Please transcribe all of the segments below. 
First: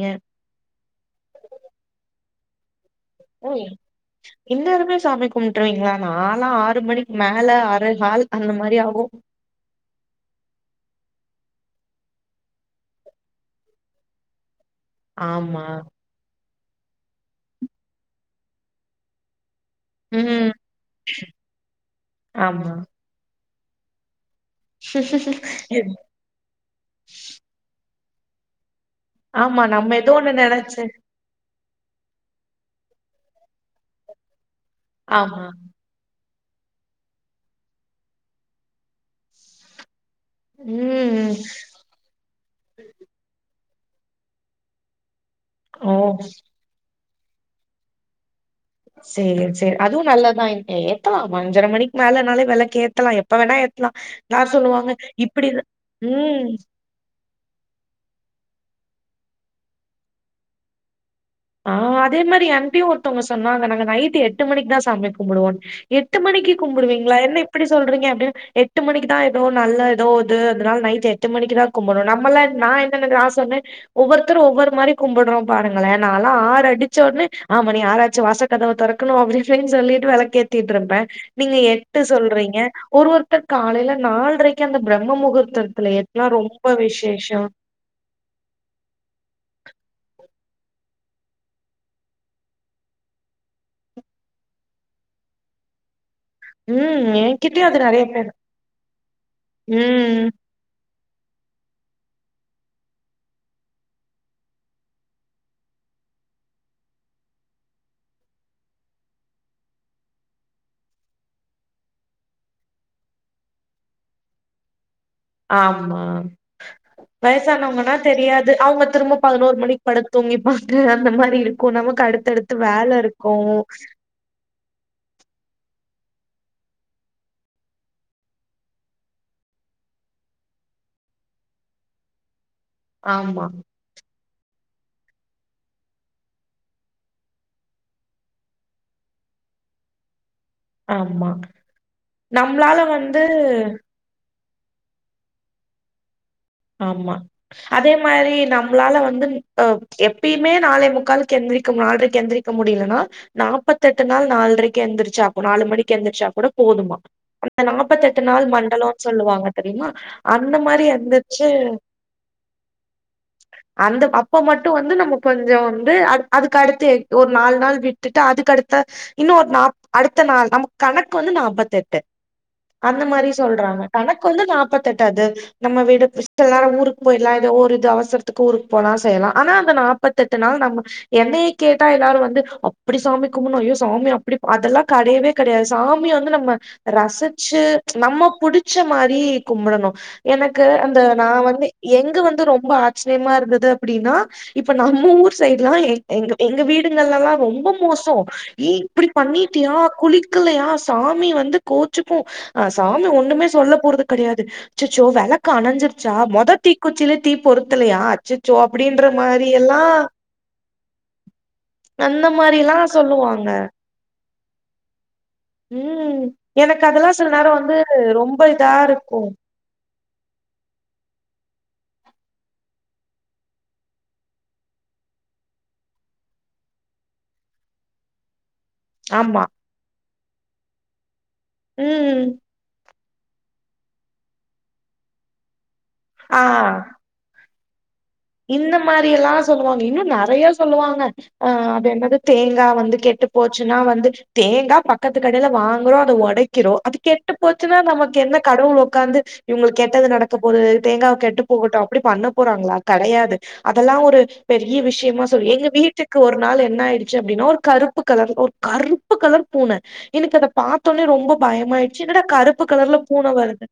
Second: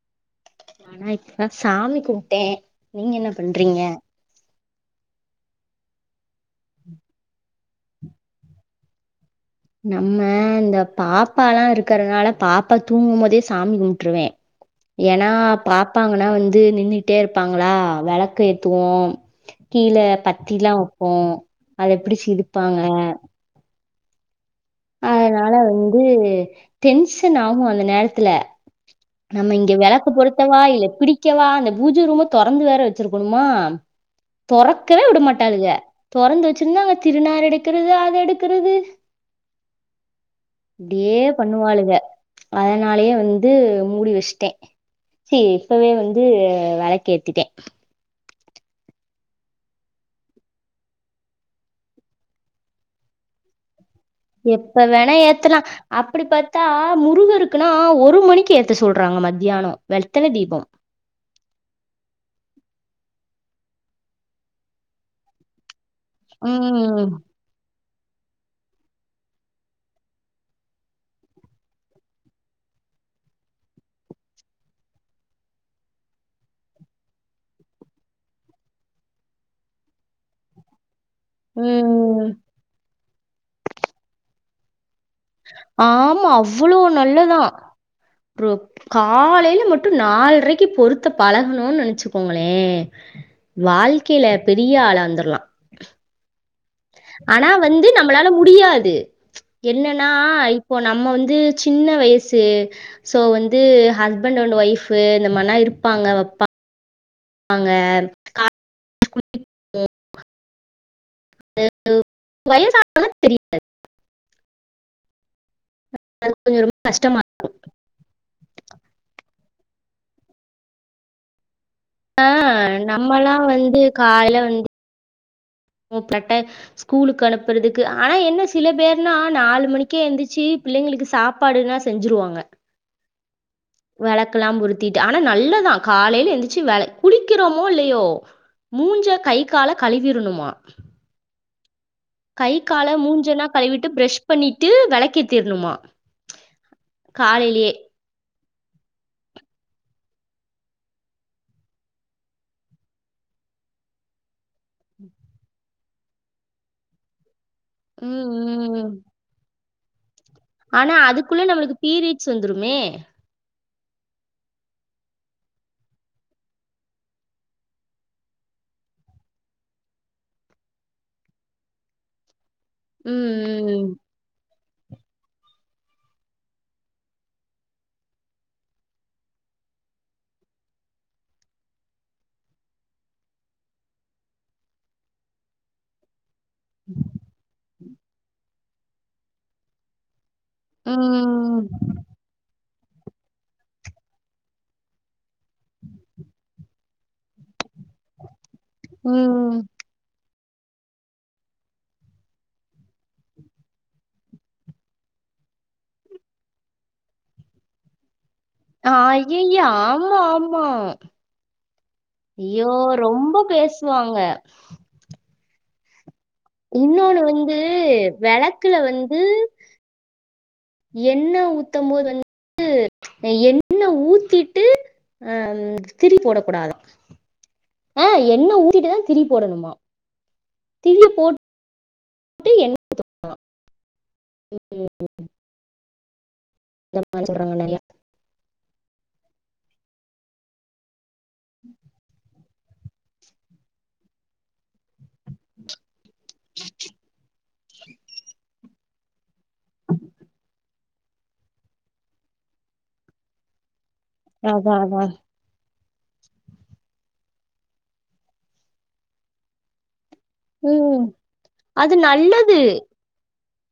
ஏ ஆனா இப்பதா சாமி கும்டே நீங்க என்ன பண்றீங்க இந்நேரமே சாமி கும்பிட்டுருவீங்களா நாலா ஆறு மணிக்கு மேல அரேகால் அந்த மாரி ஆகு நம்ம இந்த பாப்பா எல்லா இருக்கிறதுனால பாப்பா தூங்கு போதே சாமி கும்ட்டுருவே ஏன்னா ஆமா. பாப்பாங்கன்னா வந்து நின்னுட்டே இருப்பாங்களா வெளக்கு ஏத்துவோ கீழ ம். பத்திலா வைப்போ அத பிடிச்சி ஆமா. இழுப்பாங்க அதனால வந்து டென்ஷன் ஆகு அந்த நேரத்துல நம்ம ஆமா. இங்க வெளக்கு ஏதோ ஒண்ணு பொருத்தவா நெனச்சு இல்ல பிடிக் கவா அந்த பூஜ ரூமா தொறந்து வேற வச்சிருக்கணுமா தொறக்கவே ஆமா. விடமாட்டாளுக தொறந்து வச்சிருந்தா அங்க திருநாறு எடுக்குறது அத எடுக்குறது யே ம். பண்ணுவளுக அதனாலயே வந்து மூடி வச்சுட்டே சி ஓ! இப்பவே வந்து வெளக்கு ஏத்திட்டே செய்லா செர் அதுவு நல்லதா ஏத்தலா அஞ்சர மணிக் மேலனாலே வெளக் ஏத்தலா எப்ப வேணா ஏத்தலா எப்ப வேணா ஏத்தலா அப்டி ம். பத்தா னா முருகருக்குன்னா ஒரு மணிக்கு ஏத்து சொல்றாங்க மத்தியானோ வெத்தல தீபோ ஆ அதே மாரி என்டியு ஒருத்தவங்க சொன்னாங்க நாங்க நைட்டு எட்டு மணிக்கு தா சாமி கும்புடுவோன்னு எட்டு மணிக்கி ம் கும்புடுவீங்களா என்ன இ ப்டி சொல்றீங்க அப்டின் எட்டு மணிக்கு தா ஏதோ நல்ல ஏதோ இது அதனால நைட் எட்டு மணிக்குதா கும்புடுவோ நம்மள நா என்ன [inaudible] சொன்னே ஒவ்வொருத்தரு ஒவ்வொரு மாரி கும்புடுறோ பாருங்களே நாலா ஆறு அடிச்சோனே ஆ மணி ஆறாச்சு வாச கதவ தொறக்கணு அப்டிப்படின்னு சொல்லிட்டு விளக்கேத்திட்ருப்பே நீங்க எட்டு ம் சொல்றீங்க ஒரு ஒருத்தர் காலையில நால்ரை க்கி அந்த பிரம்ம முகூர்த்தத்துல ஆமா ஏத்தன ரொம்ப விசேஷ ட்ரு காலையில மட்டு நாலரைக்கி பொருத்த பழகுணுனு நெனைச்சுக்கோங்களே வாழ்க்கையில பெரிய ஆளா வந்துர்லா ம் ஆனா என்கிட்டயும் அது வந்து நெறைய நம்மளால பேர் முடியாது என்னன்னா ம். இப்போ நம்ம வந்து சின்ன வய்சு சோ வந்து ஹஸ்பண்ட் அண்ட் ஒய்ஃப் இந்த மாதிரிலா இருப்பாங்கப்பா வப்பாங் பாங்க அது வயசு [inaudible] தெரியது ஆமா கொஞ்சம் ரொம்ப கஷ்டமா வயசு வயசானவங்கன்னா தெரியாது அவுங்க திரும்ப பதினோரு மணிக் படுத்துங்கிப்பாங்க அந்த மாரி இருக்கு நமக் கு அடுத் அடுத்து வேலருக்கு காலயில வந்து போப்ரட்ட ஸ்கூலுக்கு அனுப்புறதுக்கு ஆனா என்ன சில பேர்னா நாலு மணிக்கே எந்துச்சி பிள்ளைங்களுக்கு சாப் பாடினா செஞ்சுருவாங்க ஆமா வெளக்கெல்லா பொருத்திட்டு ஆனா நல்லதா காலையில எந்திரிச்சு வெள குளிக்கிறோமோ இல்லயோ மூஞ்ச கை கால கழுவிருணுமா ஆமா கை நம்ளால கால வந்து மூஞ்ஜெல்லா கழுவிட்டு பிர்ரஷ் பண்ணிட்டு வெளக்கேத்திருனுமா ஆமா அதே இந்த மாரி நம்ளால வந்து அ எப்பயுமே நாளேமுக்கால்கு எந்திரிக்க நால்ரைக்கு எந்திரிக்க முடியலனா நாற்பத்தெட்டு நாள் நால்ரைக்கு எழுந்திரிச்சாக்கு நாலு மணிக்கு எழுந்திரிச்சா கூட போதுமா இந்த நாப்பத்தெட்டு நாள் ம், ம். மண்டலம்னு சொல்லுவாங்க தெரியுமா அந்த மாரி ஆனா எந்த அதுக்குள்ள நம்மளுக்கு பீரியட்ஸ் வந்துருமே அந்த அப்ப மட்டு வந்து நம்ம கொஞ்சோ வந்து அந் அதுக்கடுத்து ஒரு நாலு நாள் விட்டுட்டு அதுக்கு அடுத்த இன்னு ஒரு நாப் அடுத்த நாள் நம் கணக்கு வந்து நாப்பத்தெட்டு அந்த மாரி சொல்றாங்க ம், கணக்கு வந்து நாப்பத்தெட்டு அது நம்ம வீடு இஷ்டலானா ஊருக்கு போயிட்லா இல்ல ஊரு இது அவசர்த்துக்கு ஊருக்கு போலா செய்யலா ஆனா அந்த நாப்பத்தெட்டு நாள் நம்ம என்னையே கேட்டா எல்லாரு வந்து அப்டி சாமி கும்பணு அய்யோ சாமி அப்டி அதெல்லா கெடையவே கெடையாது சாமி வந்து நம்ம ரசுச்சு நம்ம புடுச்ச மாரி கும்பிடணு எனக்கு இந்த நா ம், வந்து ம், எங்க வந்து ரொம்ப ஆச்சர்யமா இருந்தது அப்டினா இப்ப நம்ம ஊர் சைடு் லா எ எங்க வீடுகள்லலா ரொம்ப மோசோ இப்டி ம். பண்ணிட்டியா குளி க்குல்லையா சாமி வந்து கோச்சுக்கு அ சாமி ஒண்ணுமே சொல்ல போறது கெடையாது அச்சசோ வெளக்கு அணஞ்சிர்ச்சா மொத தீக்குச்சிலே தீ பொருத்தலையா அச்ச சோ அப்டின்ற அய்யய்ய! மாரியெல்லா ஆமா, ஆமா. அந்த ஐயோ! மாரில்லா ரொம்ப சொல்லுவாங்க பேசுவாங்க. ம் எனக்கு அதெல்லா சில நேரோ வந்து ரொம்ப இதா விளக்குல இருக்கு எண்ணெ ஊத்தம் போது வ ந் து எண்ணெ ஊத்திட்டு அ திரி போடக்கூடாதா ஆ எண்ணெ ஊத்திட்டுதா திரி ஆமா போடணுமா திரி போட் ம் ம் ஆ [unintelligible] சொல்றாங்க நெறையா இந்த மாரி எல்லா சொல்லுவாங்க இன்னு நெறையா சொல்லுவாங்க அ அது என்னது தேங்கா வந்து கெட்டு போச்சுன்னா வந்து தேங்கா பக்கத்து கடையில வாங்குறோ அத ஒடைக்கிறோ அது கெட்டு போச்சுன்னா நமக்கு என்ன கடவுள் உக்காந்து இவங்களுக்கு கெட்டது நடக்க போகுது தேங்கா கெட்டு போகட்டு அப்டி பண்ண போறாங்களா கெடையாது அதெல்லா ஒரு பெரிய அதான், அதான். விஷ்யமா எங்க வீட்டுக்கு ஒரு நாள் என்ன ஆய்டுச்சு அப்டின்னா ஒரு கருப்பு கலர் ஒரு கருப்பு கலர் பூன எனக்கு அத பார்த்தொனே ம். ரொம்ப அது பயமாயிச்சு என்னடா நல்லது. கருப்பு கலர்ல பூன வருது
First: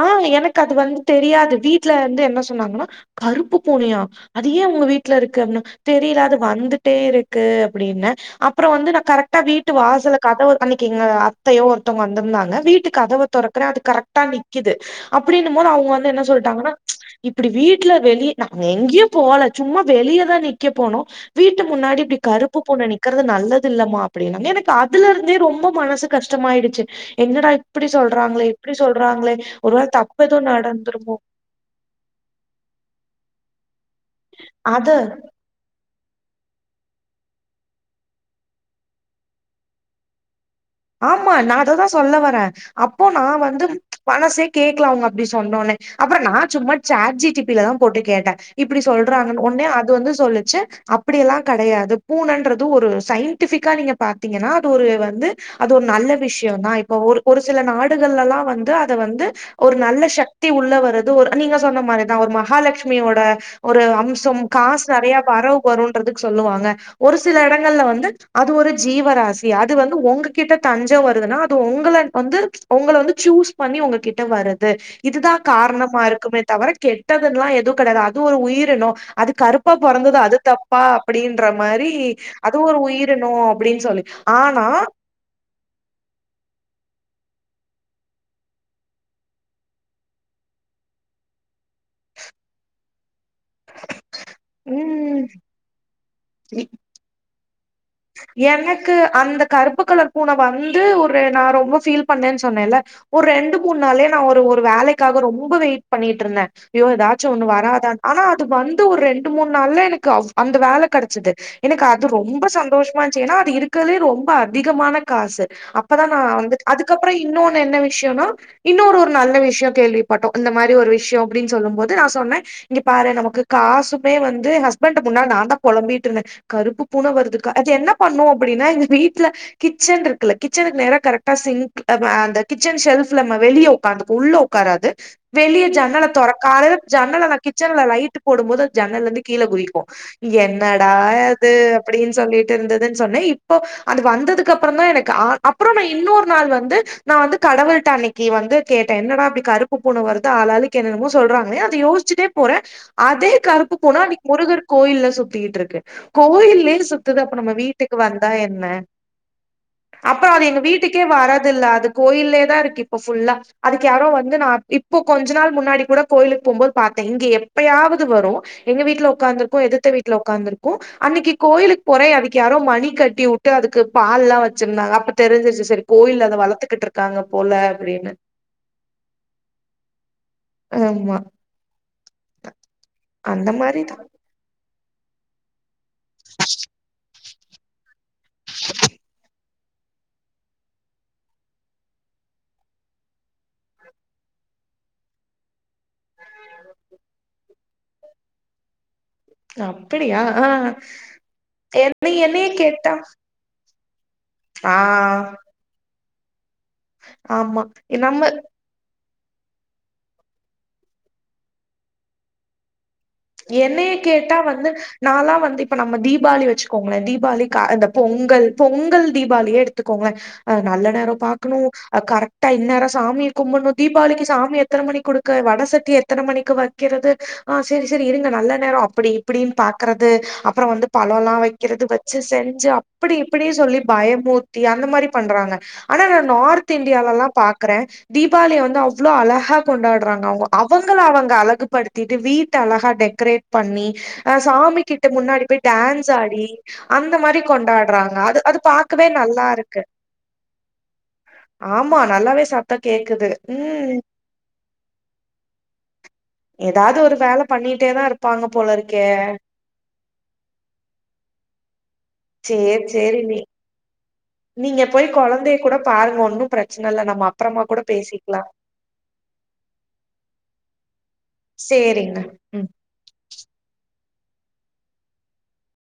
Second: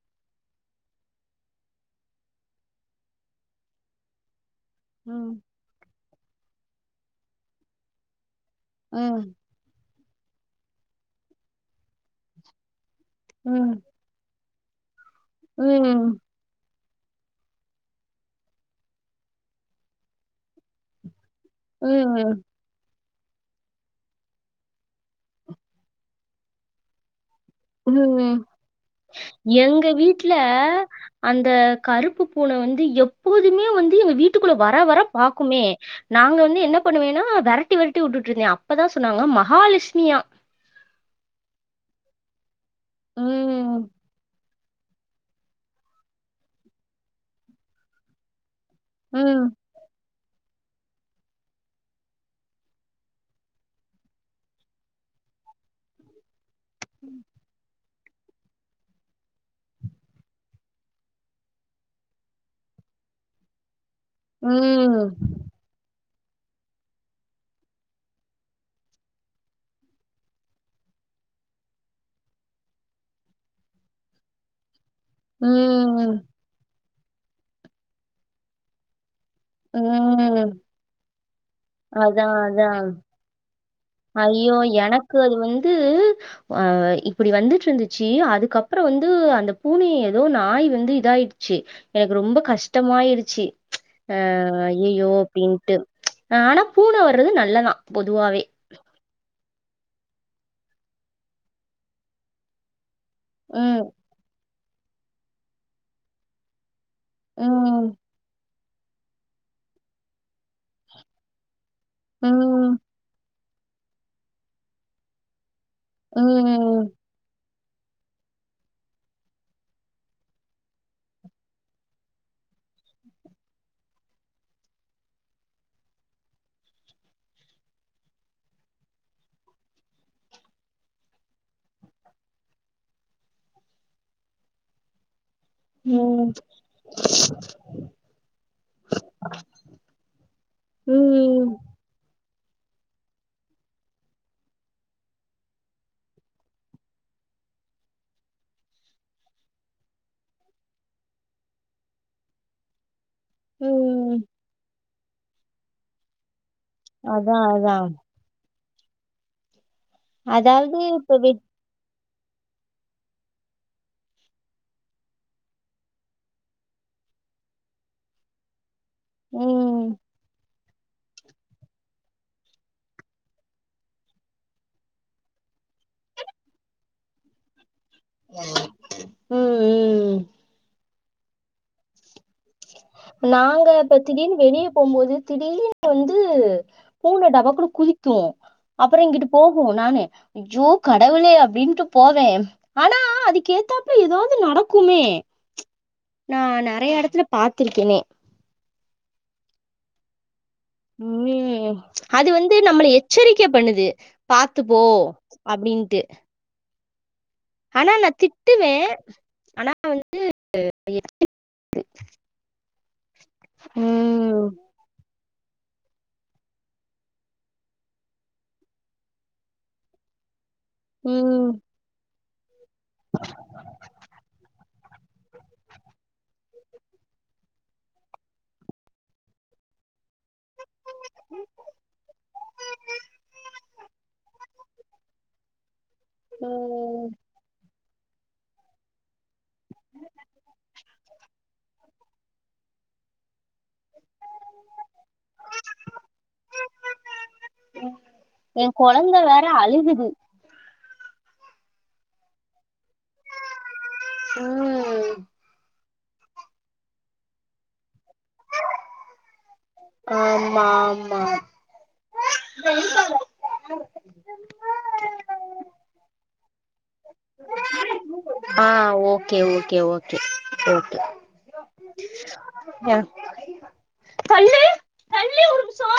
ஆ எனக்கு அது வந்து தெரியாது வீட்ல இருந்து என்ன சொன்னாங்கனா கருப்பு பூனையா அது ஏ உங்க வீட்ல ம், இருக்கு அப்புனாங் தெரியல அது வந்துட்டே இருக்கு அப்டின்னே அப் அப்றோ வந்து நா ம், கரெக்டா வீட்டு வாசல்ல கதவு அன்னைக்கு எங்க அத்தையோ ஒருத்தவங்க வந்துருந்தாங்க வீட்டு கதவ தொறக்கற அது ம், கரெக்டா நிக்கிது அப்டின்னும் போது அவுங்க வந்து ம், என்ன சொல் டாங்கனா இப்டி வீட்ல வெளிய நாங்க எங்கேயு போல சும்மா வெளியதா நிக்க போனோ வீட்டுக்கு ம், முன்னாடி இப்டி கருப்பு பூன நிக்கறது நல்லது இல்லமா அப்டின்னாங் எனக்கு அதுல இருந்தே ரொம்ப மனசு கஷ்டமாயிடுச்சு என்னடா இப்டி ம். சொல்றாங்களே இப்டி சொல்றாங்களே ஒரு வேல தப்பு எதுவு நடந்துருக்குமோ இந்த கருப்பு பூன வந்து எப்போதுமே வந்து எங்க வீட்டுக்குள்ள வர அது வர பாக் குமே நாங்க வந்து என்ன பண்ணுவேனா வெரட்டி வெரட்டி வுட்டுட்டு இருந்தே அப்பதா சொன்னாங்க மகாலெஷ்மியா ஆமா நா அததா சொல்ல வரே அப்போ நா வந்து ம். மனசே கேட்கல அவுங்க அப்டி சொன்னோனே அப்பற நா சும்மா சாட் ஜி டி பி ல தா போட்டு கேட்டே இப்டி சொல்றாங்கனு ம். ஒன்னே அது வந்து சொல்லிச்சு அப்டியெல்லா கெடையாது பூனன்றது ஒரு சயின்டிஃபிக்கா நீங்க பாத்தீங்கனா அது ஒரு வந்து அது ஒரு நல்ல விஷயதா இப்ப ஒரு ஒரு சில நாடுகள்லல்லா வந்து அத வந்து ஒரு நல்ல சக்தி உள்ள வர்றது ஒரு நீங்க சொன்ன மாரிதா ஒரு மகாலட்சுமியோட ஒரு அம்ஸ் செம் காசு ம். நெறைய வரு வருன்றதுக்கு சொல்லுவாங்க ஒரு சில எடங்கள்ல வந்து அது ஒரு ஜீவராசி அது வந்து ஒங்க கிட்ட தஞ்ச வருதுன்னா அது உங்கள வந்து உங்கள வந்து சூஸ் பண்ணி உங்ககிட்ட வருது இதுதா காரணமா ம். இருக்குமே தவர கெட்டதுல்லா எதுவு கெடையாது அது ஒரு உயிரினு அது கருப் பா பொறந்தது அது ம். தப்பா அப்டின்ற மாரி அதான், அது ஒரு அதான். உயிரினோ அப்டின்னு சொல்லி ஐயோ ஆனா எனக்கு அது வந்து அஹ் இப்டி வந்துட்டு இருந்துச்சு அதுக்கப்பறோ வந்து அந்த பூனய ஏதோ நாய் வந்து இதாயிடுச்சு எனக்கு ரொம்ப கஷ்டமாயிருச்சி அஹ் அய்யயோ ம் அப்டின்ட்டு ஹ ஆனா பூன வர்றது நல்லதா எனக் கு அந்த கருப்பு கலர் பூன வந்து ஒரு நா ரொம்ப ஃபீல் பண்ணேன்னு சொன்னேல ஒரு ரெண்டு மூணு ம் நாளே நா ஒரு ஒரு வேலைக்காக ரொம்ப வெயிட் பண்ணிட்டு இருந்தே ஐயோ ஏதாது ச்சு ஒண்ணு ம் வராதான் ஆனா அது வந்து ஒரு ரெண்டு மூணு நாள்ல எனக்கு அவ் அந்த வேல கெடச்சது எனக்கு அது ரொம்ப ம் சந்தோஷமா இருந்துச்சு ஏனா அது இருக்கிறதுலே ரொம்ப அதிகமான காசு அப்பதா நா வந்து ம் அதுக்கப்பறோ இன்னொனு என்ன விஷ்யோனா இன்னு ஒரு ஒரு நல்ல விஷ்யோ கேள்விப்பட்டோ அந்த மாரி ஒரு விஷ்யோ அப்டின்னு சொல்லும் போது நா சொன்னே இங்க பாரு நமக்கு காசுமே வந்து ஹஸ்பண்ட முன்னா நா தா பொலம்பிட்டு இருந்தே கருப்பு பூனை வருது க அது என்ன பண்ணோ அப்டின்னா இது வீட்ல கிச்சன் இருக்குல கிச்சனுக்கு நேரா கரெக்டா சிங்க் அப் அந்த கிச்சன் ஷெல்ப்ல நம்ம வெளிய உக்காந்து உள்ள ஒக்காரது வெளிய ஜன்னலை ம் தொறக்காதனு ஜன்னல நா கிச்சன்ல லைட்டு போடுபோது ஜன்னல்ல இருந்து கீழே குதிக்கு என்னடா அது ம் அப்டின்னு சொல்லிட்டு இருந்ததுனு சொன்னே இப்போ அது வந்ததுக்கு அப்பறோ தா எனக்கு ஆ அப்பறோ நா இன்னொரு நாள் வந்து நா வந்து கடவுள்ட அன்னைக்கி வந்து கேட்டே என்னடா இப்டி கருப்பு பூனை வருது ஆளாளுக்கு என்னனனுமோ சொல்றங்களே அத யோசிச்சுட்டே போறே அதே கருப்பு பூன ம் அன்னைக்கி முருகர் கோயில்ல சுத்திட்டு இருக்கு கோயில்லயே சு த்துது அப்ப அதான் நம்ம அதான் வீட்டுக்கு வந்தா என்ன அப்றோ அது எங்க அதாவது வீட்டுக்கே இப்ப வெ வரதில்ல அது கோயில்லயே தா இருக்கு இப்ப ஃபுல்லா அதுக்கு யாரோ வந்து நா இப்போ கொஞ்ச நாள் முன்னாடி கூட கோயிலுக்கு போகுபோது பாத்தே இங்க எப்பயாவது வரு எங்க வீட்ல ஒக்காந்துருக்கு எதுத்த ம் வீட்ல ஒக்காந்துருக்கு அன்னைக்கி கோயிலு போறே அதுக்கு யாரோ மணி கட்டி வுட்டு அதுக்கு பால் எலா வச்சிருந்தாங்க அப்ப தெரிஞ்சிருச்சு செரி கோயில்ல அத வளத்துகிட்டுரு க்காங்க போல அப்டின்னு ம் ம் ஆமா அந்த நாங்க மாரிதா இப்ப திடீர்னு வெளிய போகுபோது திடீர்னு வந்து பூன டபக்குனு குதி க்கு அப்பறோ இங்கிட்டு போகு நானு அய்யோ கடவுளே அப்டின்ட்டு போவே ஆனா அதுக்கு ஏத்தாப்பல ஏதாவது நடக்குமே நா நெறைய எடத்துல பா த்துருக்கேனே அப்டியா ஆஹ் ம் அது வந்து நம்மள எச்சரிக்கை பண்ணுது ஆ பாத்துப்போ அப்டின்ட்டு ஆமா ஆனா நா நம்ம திட்டுவே ஆனா வந்து [inaudible] என்னைய கேட்டா வந்து நாலா வந்து இப்ப நம்ம தீபாளி வச்சுக்கோங்ளே தீபாளி கா இந்த பொங்கல் பொங்கல் தீபாளியே எடுத்துக்கோங்ளே அ நல்ல நேரொ ம் ம் பாக்ணு அ கரெக்டா இந்நேரோ சாமி கும்புன்னு தீபாளிக்கு சாமிய எத்தன மணி குடுக்க வடை சட்டி எத்தன மணிக்கு வக்கிறது ஆஹ் செரி செரி இருங்க நல்ல நேரோ அப்டி இப்டின்னு பாக் க்றது அப்புறம் வந்து பழொல்லா வைக்கிறது வச்சு செஞ்சு அப்பிடி இப்பிடி சொல்லி பயமூ டி அந்த மாரி பண்றாங்க ஆனா நா நார்த் ம் இந்தியாலல்லாம் பாக்குறே தீபாவிளிய வந்து அவ்ளோ அழகா கொண்டாட்றாங்க அவுங்க அவங்கள அவங்க அழகுபடுத்திட்டு வீட் ட அழகா டெக்கரேட் பண்ணி அ சாமி கிட்ட முன்னாடி டான்ஸ் ஆடி அந்த மாரி கொண்டாட்றாங்க அது அது எ பாக்கவே கொழந்த வேற நல்லாருக்கு அழுகுது ஆமா நல்லாவே சாப்ட்டா கேக்குது ம் ம் எதாவ்து ஒரு வேல பண்ணிட்டேதா இருப்பாங்க போலருக்கே ஆமா ஆமா சேரி சேரி நீ நீங்க போய் கொழந்தைய கூட ஆமா பாருங்க ஒன்னும் பிரச்சன இல்ல நம்ம அப்பறமா கூட பேசிக்லா ஆ ஓகே ஓகே ஓகே ஓகே சேரிங்க ம் தண்ண தண்ணி உச்சா